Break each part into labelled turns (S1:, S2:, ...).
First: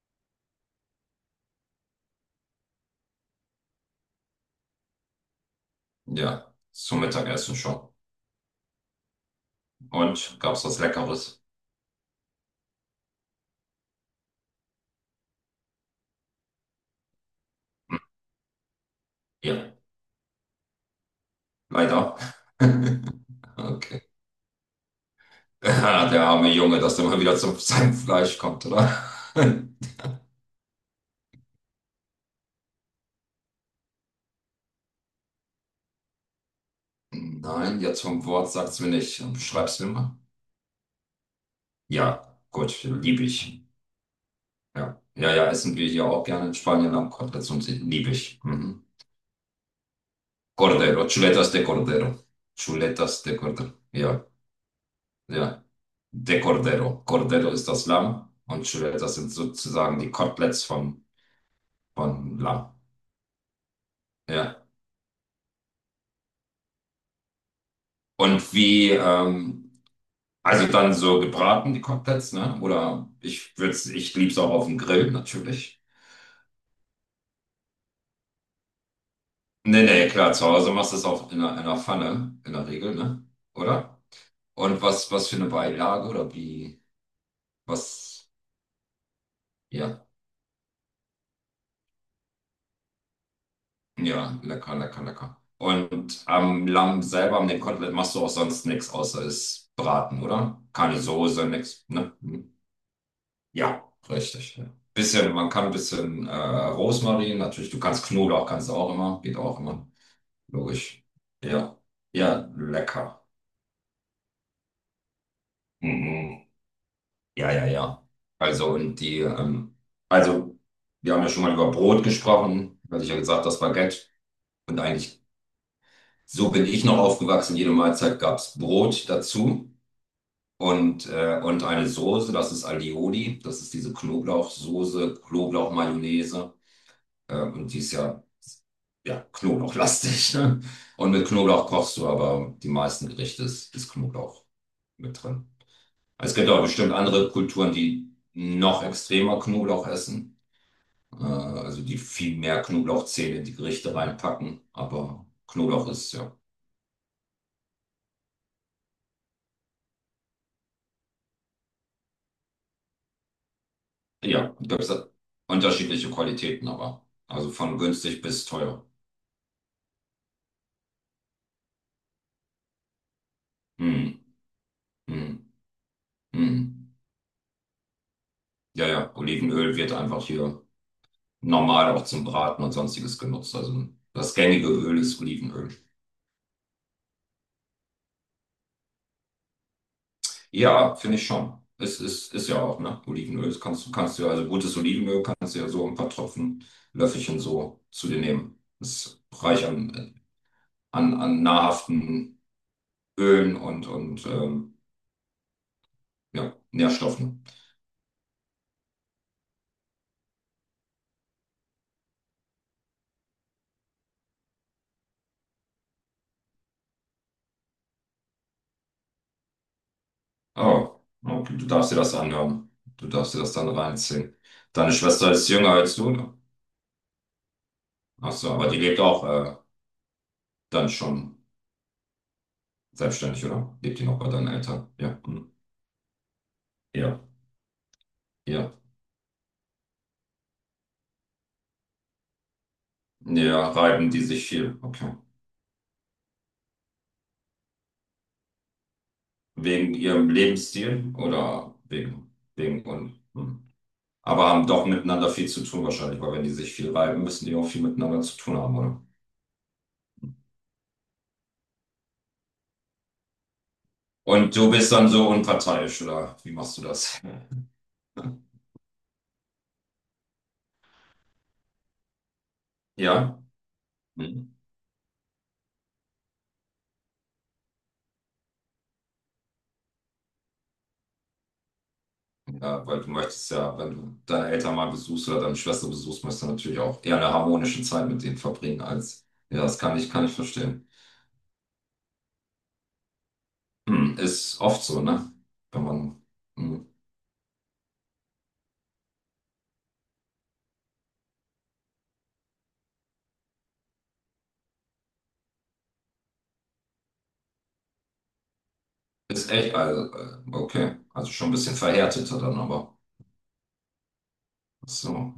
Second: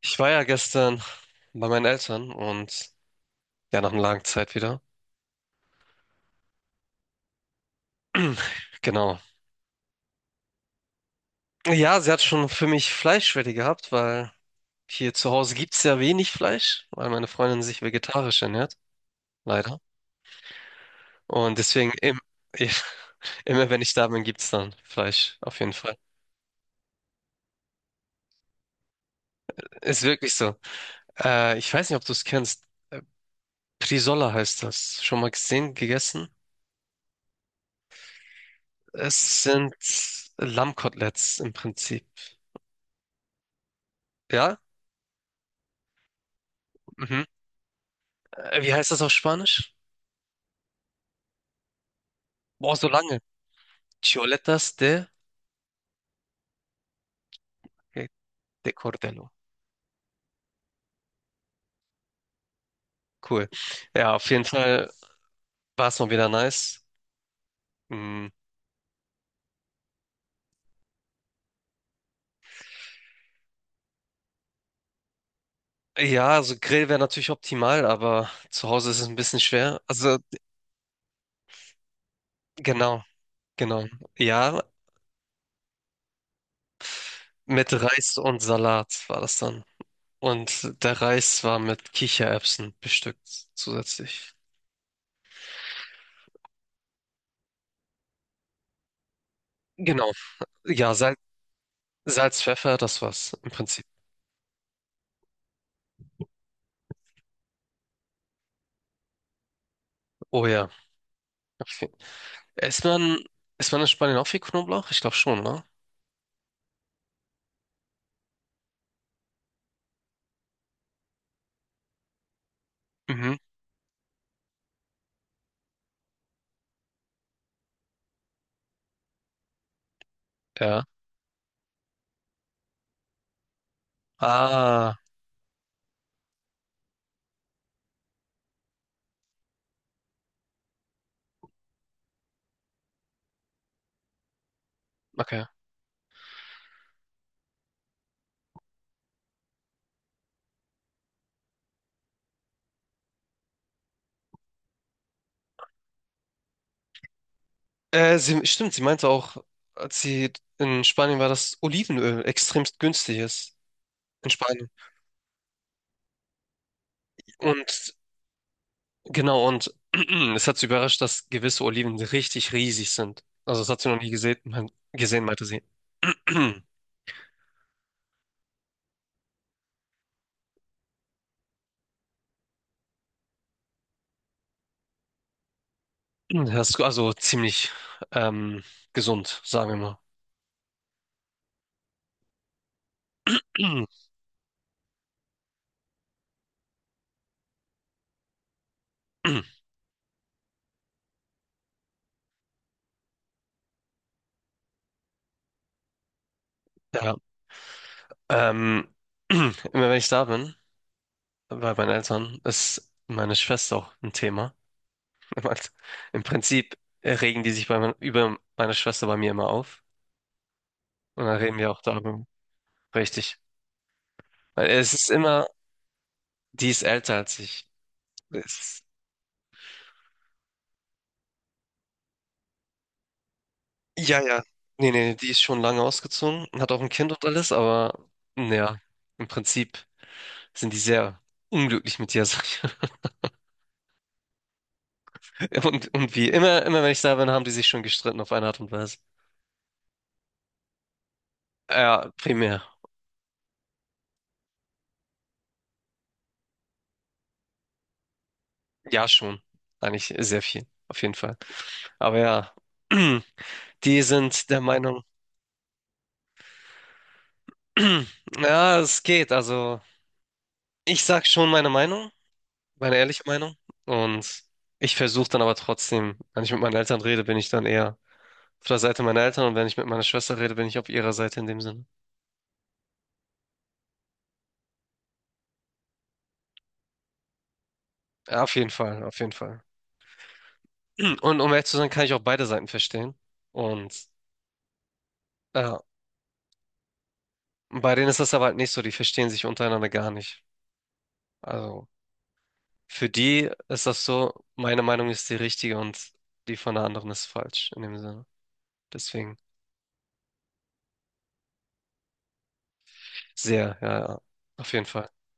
S1: Ich war ja gestern bei meinen Eltern und ja, nach einer langen Zeit wieder.
S2: Ja, zum Mittagessen schon.
S1: Genau.
S2: Und gab's was Leckeres?
S1: Ja, sie hat schon für mich Fleischschwäche gehabt, weil hier zu Hause gibt's ja wenig Fleisch, weil meine Freundin sich vegetarisch ernährt,
S2: Ja,
S1: leider. Und deswegen
S2: leider.
S1: im, immer, wenn ich
S2: Okay.
S1: da bin, gibt's dann Fleisch, auf jeden Fall.
S2: Ja, der arme Junge, dass der mal wieder zu seinem Fleisch kommt, oder?
S1: Ist wirklich so. Ich weiß nicht, ob du es kennst. Äh, Prisola heißt das. Schon mal gesehen, gegessen?
S2: Nein, jetzt vom Wort sagt's mir nicht.
S1: Es sind
S2: Schreib's mir mal.
S1: Lammkoteletts im Prinzip.
S2: Ja, gut, liebe ich.
S1: Ja?
S2: Ja. Ja, ja, essen wir hier auch gerne in Spanien
S1: Mhm.
S2: Lammkoteletts und liebe ich.
S1: Wie
S2: Mhm.
S1: heißt das auf Spanisch?
S2: Cordero, chuletas de cordero.
S1: Boah, so lange.
S2: Chuletas de cordero. Ja.
S1: Choletas de,
S2: Ja. De Cordero. Cordero ist das
S1: okay,
S2: Lamm und
S1: de
S2: Chuleta das sind
S1: Cordero.
S2: sozusagen die Koteletts vom, vom Lamm.
S1: Cool. Ja, auf jeden
S2: Ja.
S1: Fall war es mal wieder nice. Mm,
S2: Und wie, also dann so gebraten, die Koteletts, ne? Oder ich lieb's auch auf dem Grill, natürlich.
S1: ja, also Grill wäre natürlich optimal, aber zu Hause ist es ein bisschen schwer.
S2: Nee, nee,
S1: Also
S2: klar, zu Hause machst du es auch in einer Pfanne, in der Regel,
S1: genau,
S2: ne?
S1: genau.
S2: Oder?
S1: Ja,
S2: Und was, was für eine Beilage oder wie,
S1: mit Reis
S2: was,
S1: und Salat war das dann.
S2: ja.
S1: Und der Reis war mit Kichererbsen bestückt zusätzlich.
S2: Ja, lecker, lecker, lecker. Und am Lamm selber, am dem Kotelett, machst du auch sonst nichts, außer es
S1: Genau.
S2: braten, oder?
S1: Ja,
S2: Keine
S1: Salz,
S2: Soße, nichts, ne?
S1: Salz, Pfeffer, das war's im Prinzip.
S2: Ja, richtig. Ja. Bisschen, man kann ein bisschen Rosmarin, natürlich, du kannst Knoblauch, kannst du auch immer, geht auch immer.
S1: Oh ja.
S2: Logisch. Ja,
S1: Okay.
S2: ja,
S1: Isst man,
S2: lecker.
S1: isst man in Spanien auch viel Knoblauch? Ich glaube schon, ne?
S2: Mhm. Ja, ja, ja. Also, und die, also, wir haben ja schon mal über Brot gesprochen, weil ich ja
S1: Mhm.
S2: gesagt, das Baguette. Und eigentlich so bin ich noch aufgewachsen. Jede Mahlzeit gab es Brot dazu
S1: Ja.
S2: und eine Soße. Das ist Alioli. Das ist diese
S1: Ah,
S2: Knoblauchsoße, Knoblauchmayonnaise. Und die ist ja, ja knoblauchlastig. Ne? Und mit Knoblauch kochst du, aber die meisten Gerichte ist, ist Knoblauch mit
S1: okay.
S2: drin. Es gibt auch bestimmt andere Kulturen, die noch extremer Knoblauch essen. Also die viel mehr Knoblauchzehen in die Gerichte reinpacken. Aber Knoblauch ist ja
S1: Sie, stimmt, sie meinte auch, als sie in Spanien war, dass Olivenöl extremst günstig ist. In
S2: ja,
S1: Spanien.
S2: gibt es unterschiedliche Qualitäten, aber. Also von
S1: Und
S2: günstig bis teuer.
S1: genau, und es hat sie überrascht, dass gewisse Oliven richtig riesig sind. Also das hat sie noch nie
S2: Hm,
S1: gesehen, gesehen, meinte
S2: hm,
S1: sie.
S2: hm. Ja, ja, Olivenöl wird einfach hier normal auch zum Braten und sonstiges genutzt. Also das gängige Öl ist Olivenöl.
S1: Das ist also ziemlich ähm, gesund, sagen wir
S2: Ja, finde ich schon. Es ist, ist ja auch, ne? Olivenöl. Das
S1: mal.
S2: kannst du ja, also gutes Olivenöl kannst du ja so ein paar Tropfen, Löffelchen so zu dir nehmen. Ist reich an, an, an nahrhaften Ölen und ja,
S1: Ja.
S2: Nährstoffen.
S1: Ähm, immer wenn ich da bin, bei meinen Eltern, ist meine Schwester auch ein Thema. Mann, im Prinzip regen die sich über meine Schwester bei mir immer auf.
S2: Oh,
S1: Und dann
S2: okay,
S1: reden
S2: du
S1: wir auch
S2: darfst dir das
S1: darüber.
S2: anhören. Du darfst
S1: Richtig.
S2: dir das dann reinziehen.
S1: Weil
S2: Deine
S1: es ist
S2: Schwester
S1: immer,
S2: ist jünger als du, ne?
S1: die ist älter als ich.
S2: Ach
S1: Es
S2: so, aber die
S1: ist,
S2: lebt auch dann schon selbstständig, oder? Lebt die noch
S1: ja,
S2: bei
S1: ja.
S2: deinen Eltern?
S1: Nee, nee,
S2: Ja,
S1: die ist
S2: hm.
S1: schon lange ausgezogen und hat auch ein Kind
S2: Ja,
S1: und alles, aber
S2: ja.
S1: naja, im Prinzip sind die sehr unglücklich mit dir, sag ich.
S2: Ja, reiben die sich viel. Okay.
S1: Und, wie immer, immer wenn ich da bin, haben die sich schon gestritten auf eine Art und Weise.
S2: Wegen ihrem Lebensstil oder
S1: Ja,
S2: wegen,
S1: primär.
S2: wegen und. Hm. Aber haben doch miteinander viel zu tun wahrscheinlich, weil wenn die sich viel reiben, müssen die auch viel miteinander zu tun haben, oder?
S1: Ja, schon. Eigentlich sehr viel, auf jeden Fall. Aber ja, die sind
S2: Und
S1: der
S2: du bist
S1: Meinung,
S2: dann so unparteiisch, oder? Wie machst du das?
S1: ja, es geht. Also, ich sag schon meine Meinung, meine ehrliche
S2: Ja?
S1: Meinung. Und
S2: Hm.
S1: ich versuche dann aber trotzdem, wenn ich mit meinen Eltern rede, bin ich dann eher auf der Seite meiner Eltern und wenn ich mit meiner Schwester rede, bin ich auf ihrer Seite in dem Sinne.
S2: Ja, weil du möchtest ja, wenn du deine Eltern mal besuchst oder deine Schwester besuchst, möchtest du natürlich auch eher eine harmonische Zeit mit denen
S1: Ja, auf jeden
S2: verbringen
S1: Fall, auf
S2: als,
S1: jeden Fall.
S2: ja, das kann ich verstehen.
S1: Und um ehrlich zu sein, kann ich auch beide Seiten verstehen. Und
S2: Hm, ist oft so, ne?
S1: ja,
S2: Wenn man, hm,
S1: bei denen ist das aber halt nicht so, die verstehen sich untereinander gar nicht. Also, für die ist das so, meine Meinung ist die richtige und die von der anderen ist falsch in dem Sinne. Deswegen
S2: ist echt, also, okay, also schon ein bisschen verhärteter dann, aber
S1: sehr, ja, ja, auf jeden Fall.
S2: so,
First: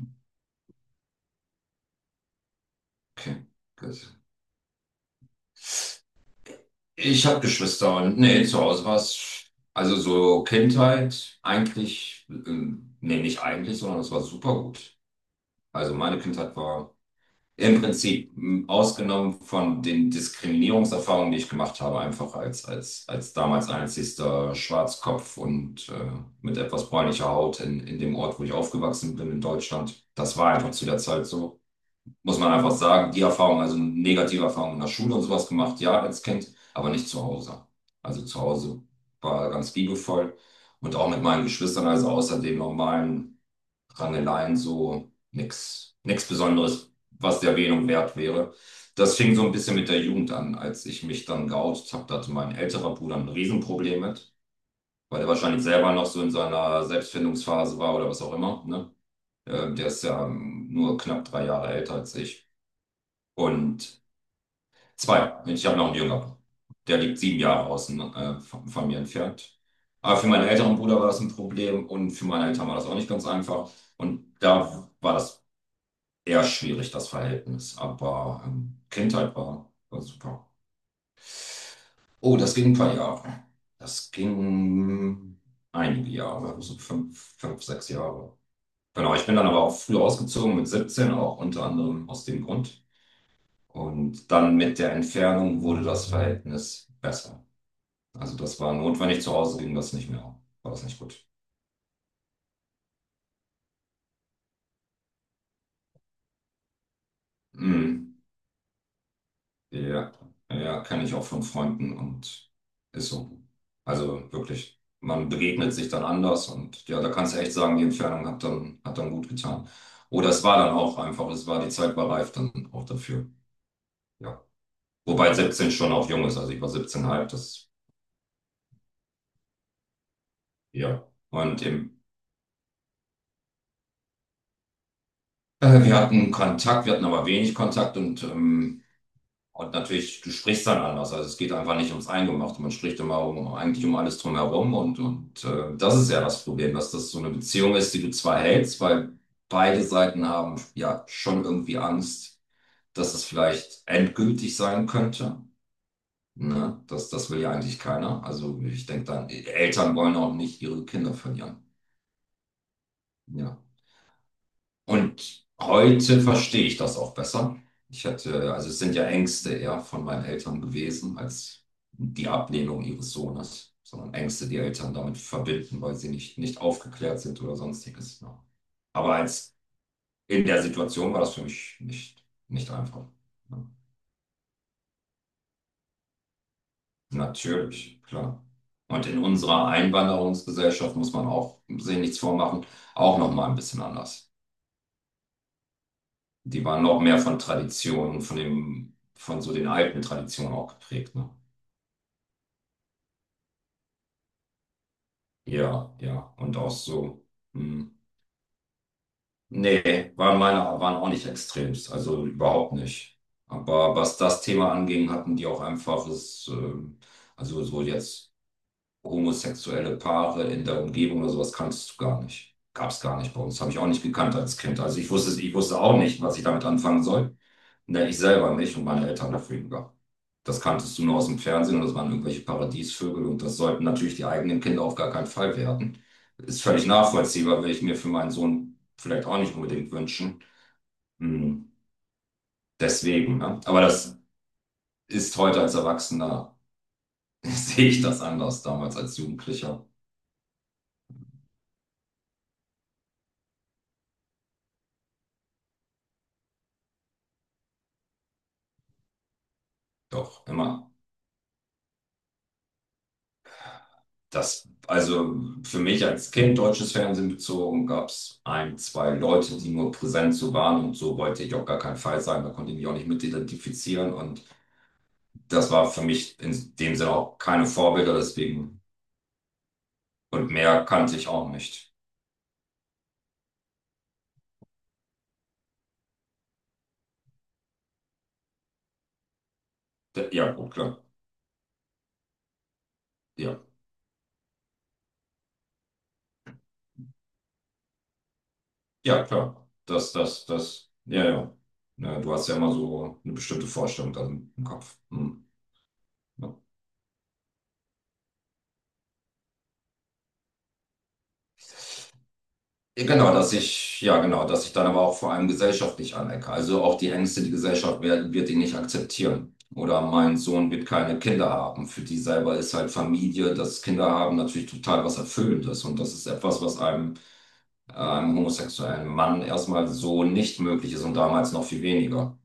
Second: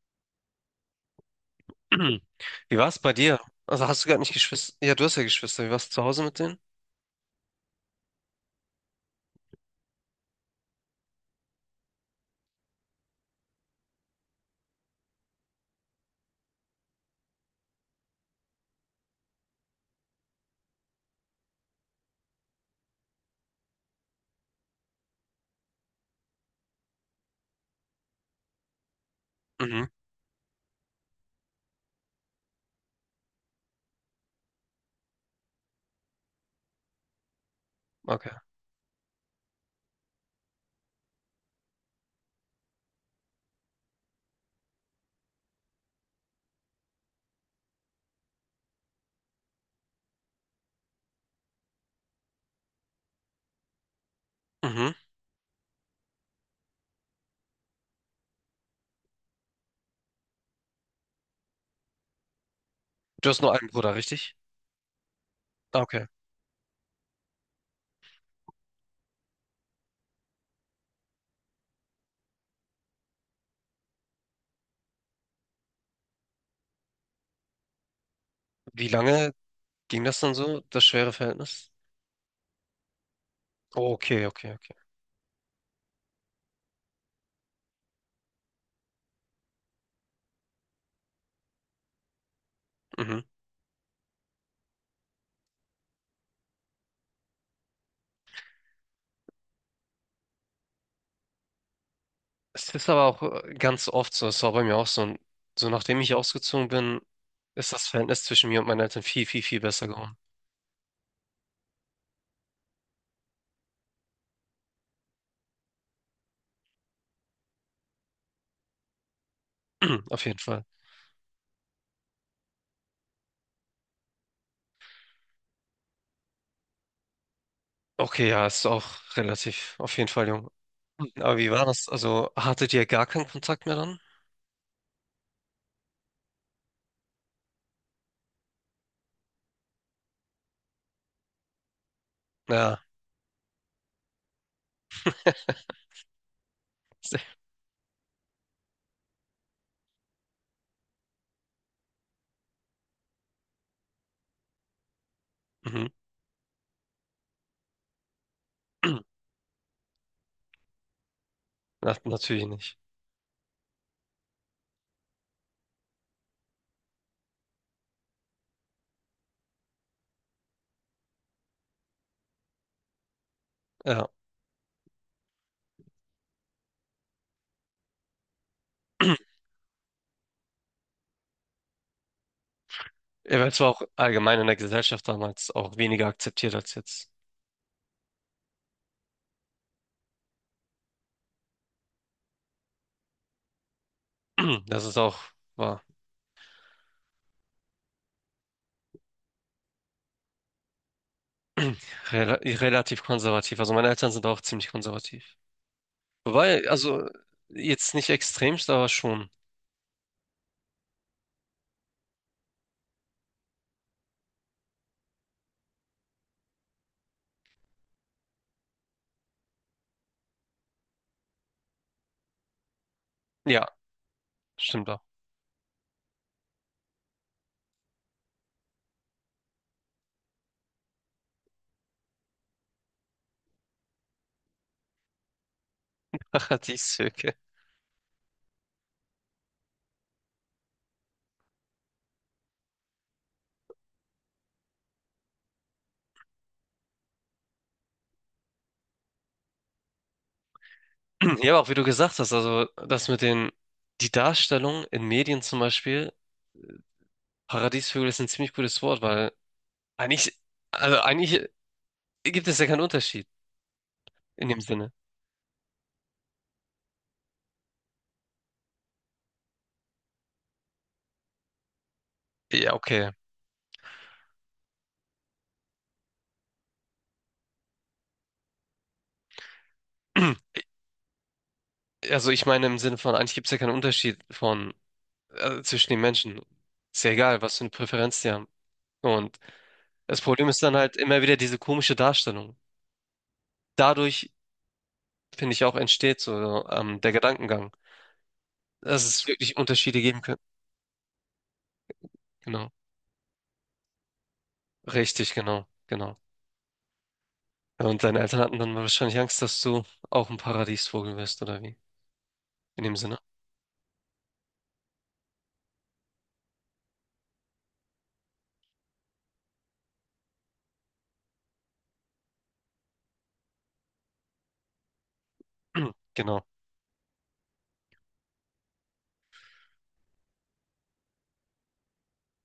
S1: Wie war es bei dir?
S2: okay,
S1: Also hast du
S2: gut.
S1: gar nicht Geschwister? Ja, du hast ja Geschwister. Wie warst du zu Hause mit denen?
S2: Ich habe Geschwister und, nee, zu Hause war es, also so Kindheit, eigentlich, nee, nicht eigentlich, sondern es war super gut. Also meine Kindheit war im Prinzip, ausgenommen von den Diskriminierungserfahrungen, die ich gemacht habe, einfach als damals einzigster Schwarzkopf und mit etwas bräunlicher Haut in dem Ort, wo ich aufgewachsen bin, in
S1: Mhm,
S2: Deutschland. Das war einfach zu der Zeit so. Muss man einfach sagen, die Erfahrung, also negative Erfahrungen in der Schule und sowas gemacht, ja, als Kind, aber nicht zu Hause. Also
S1: okay.
S2: zu Hause war ganz liebevoll und auch mit meinen Geschwistern, also außer dem normalen Rangeleien, so nichts Besonderes, was der Erwähnung wert wäre. Das fing so ein bisschen mit der Jugend an, als ich mich dann geoutet habe. Da hatte mein älterer Bruder ein Riesenproblem mit,
S1: Mhm.
S2: weil er wahrscheinlich selber noch so in seiner Selbstfindungsphase war oder was auch immer. Ne? Der ist ja nur knapp 3 Jahre älter als ich.
S1: Du hast nur einen Bruder,
S2: Und
S1: richtig?
S2: zwei, ich habe
S1: Ah,
S2: noch einen
S1: okay.
S2: jüngeren. Der liegt 7 Jahre außen von mir entfernt. Aber für meinen älteren Bruder war das ein Problem und für meine Eltern war das auch nicht ganz einfach. Und da war das eher schwierig, das Verhältnis, aber
S1: Wie lange
S2: Kindheit war, war
S1: ging das dann
S2: super.
S1: so, das schwere Verhältnis?
S2: Oh, das ging ein paar Jahre.
S1: Oh,
S2: Das
S1: okay, okay, okay.
S2: ging einige Jahre, so fünf, fünf, sechs Jahre. Genau, ich bin dann aber auch früh ausgezogen, mit 17 auch, unter anderem aus dem Grund.
S1: Mhm.
S2: Und dann mit der Entfernung wurde das Verhältnis besser. Also das war notwendig, zu Hause ging das nicht mehr. War das nicht gut.
S1: Es ist aber auch ganz oft so, es war bei mir auch so, und so nachdem ich ausgezogen bin, ist das
S2: Mm.
S1: Verhältnis zwischen mir und meinen Eltern viel, viel, viel besser
S2: Ja,
S1: geworden.
S2: ja, kenne ich auch von Freunden und ist so. Also wirklich, man begegnet sich dann anders und ja, da kannst du echt sagen, die Entfernung hat dann gut getan.
S1: Auf
S2: Oder
S1: jeden
S2: es war
S1: Fall.
S2: dann auch einfach, es war, die Zeit war reif dann auch dafür. Ja. Wobei 17 schon auch jung ist, also ich war 17,5, das,
S1: Okay, ja, ist auch relativ, auf jeden Fall jung.
S2: ja.
S1: Aber wie
S2: Und
S1: war das?
S2: im,
S1: Also hattet ihr gar keinen Kontakt mehr dann?
S2: wir hatten Kontakt, wir hatten aber wenig Kontakt und und natürlich, du sprichst dann anders. Also es geht einfach nicht ums Eingemachte. Man
S1: Ja.
S2: spricht immer um, eigentlich um alles drumherum. Und das ist ja das Problem, dass das so eine Beziehung ist, die du zwar hältst, weil beide Seiten haben ja schon irgendwie Angst, dass es vielleicht endgültig sein könnte.
S1: Mhm.
S2: Ne? Das, das will ja eigentlich keiner. Also ich denke dann, Eltern wollen auch nicht ihre Kinder verlieren.
S1: Na, natürlich nicht.
S2: Ja. Und heute verstehe ich das auch besser. Ich hatte, also es sind ja Ängste eher von meinen Eltern gewesen als die Ablehnung ihres Sohnes,
S1: Ja.
S2: sondern Ängste, die Eltern damit verbinden, weil sie nicht, nicht aufgeklärt sind oder sonstiges. Ja. Aber als in der Situation war das für mich nicht, nicht einfach.
S1: Er war
S2: Ja.
S1: zwar auch allgemein in der Gesellschaft damals auch weniger akzeptiert als jetzt.
S2: Natürlich, klar. Und in unserer Einwanderungsgesellschaft muss man auch, sich nichts vormachen, auch noch mal ein bisschen anders.
S1: Das ist auch war
S2: Die waren noch mehr von Traditionen, von dem, von so den alten Traditionen auch geprägt, ne?
S1: rela relativ konservativ. Also meine Eltern sind auch ziemlich konservativ.
S2: Ja, ja. Und
S1: Wobei,
S2: auch
S1: also
S2: so, hm.
S1: jetzt nicht extremst, aber schon.
S2: Nee, waren meine, waren auch nicht extremst, also überhaupt nicht. Aber was das Thema anging, hatten die auch einfach, es, also so jetzt. Homosexuelle Paare in der Umgebung oder sowas kanntest du gar nicht. Gab es gar nicht bei uns.
S1: Ja,
S2: Habe ich auch nicht gekannt als Kind.
S1: stimmt
S2: Also
S1: auch.
S2: ich wusste auch nicht, was ich damit anfangen soll. Ne, ich selber nicht und meine Eltern dafür gar. Das kanntest du nur aus dem Fernsehen und das waren irgendwelche Paradiesvögel und das sollten natürlich die eigenen Kinder auf gar keinen Fall werden. Ist völlig
S1: Paradieshöke.
S2: nachvollziehbar, will ich mir für meinen Sohn vielleicht auch nicht unbedingt wünschen. Hm, deswegen, ne? Aber das ist heute als Erwachsener, sehe ich das anders damals als Jugendlicher.
S1: Ja, aber auch wie du gesagt hast, also das mit den, die Darstellung in Medien zum Beispiel, Paradiesvögel ist ein ziemlich gutes Wort, weil eigentlich,
S2: Doch, immer.
S1: also eigentlich gibt es ja keinen Unterschied in dem
S2: Das,
S1: Sinne.
S2: also für mich als Kind deutsches Fernsehen bezogen, gab es ein, zwei Leute, die nur präsent so waren und so wollte ich auf gar keinen Fall sein. Da konnte
S1: Ja,
S2: ich mich auch nicht
S1: okay.
S2: mit identifizieren und das war für mich in dem Sinne auch keine Vorbilder, deswegen und mehr kannte ich auch nicht.
S1: Also ich meine im Sinne von, eigentlich gibt es ja keinen Unterschied von zwischen den Menschen. Ist ja egal, was für eine Präferenz die haben. Und das Problem
S2: Ja,
S1: ist
S2: gut,
S1: dann halt
S2: klar.
S1: immer wieder diese komische Darstellung.
S2: Ja,
S1: Dadurch, finde ich, auch entsteht so der Gedankengang, dass
S2: ja,
S1: es
S2: klar.
S1: wirklich Unterschiede
S2: Das,
S1: geben könnte.
S2: das, das, ja, ja. Ja, du hast ja
S1: Genau.
S2: immer so eine bestimmte Vorstellung dann im Kopf.
S1: Richtig,
S2: Hm.
S1: genau, genau.
S2: Ja.
S1: Ja, und deine Eltern hatten dann wahrscheinlich Angst, dass du auch ein Paradiesvogel wirst, oder wie? In dem
S2: Ja,
S1: Sinne.
S2: genau, dass ich, ja, genau, dass ich dann aber auch vor allem gesellschaftlich anecke. Also auch die Ängste, die Gesellschaft wird, wird ihn nicht akzeptieren. Oder mein Sohn wird keine Kinder haben. Für die selber ist halt Familie, das Kinder haben natürlich total was Erfüllendes. Und das ist
S1: Genau.
S2: etwas, was einem, einem homosexuellen Mann erstmal so nicht möglich ist und damals noch viel weniger.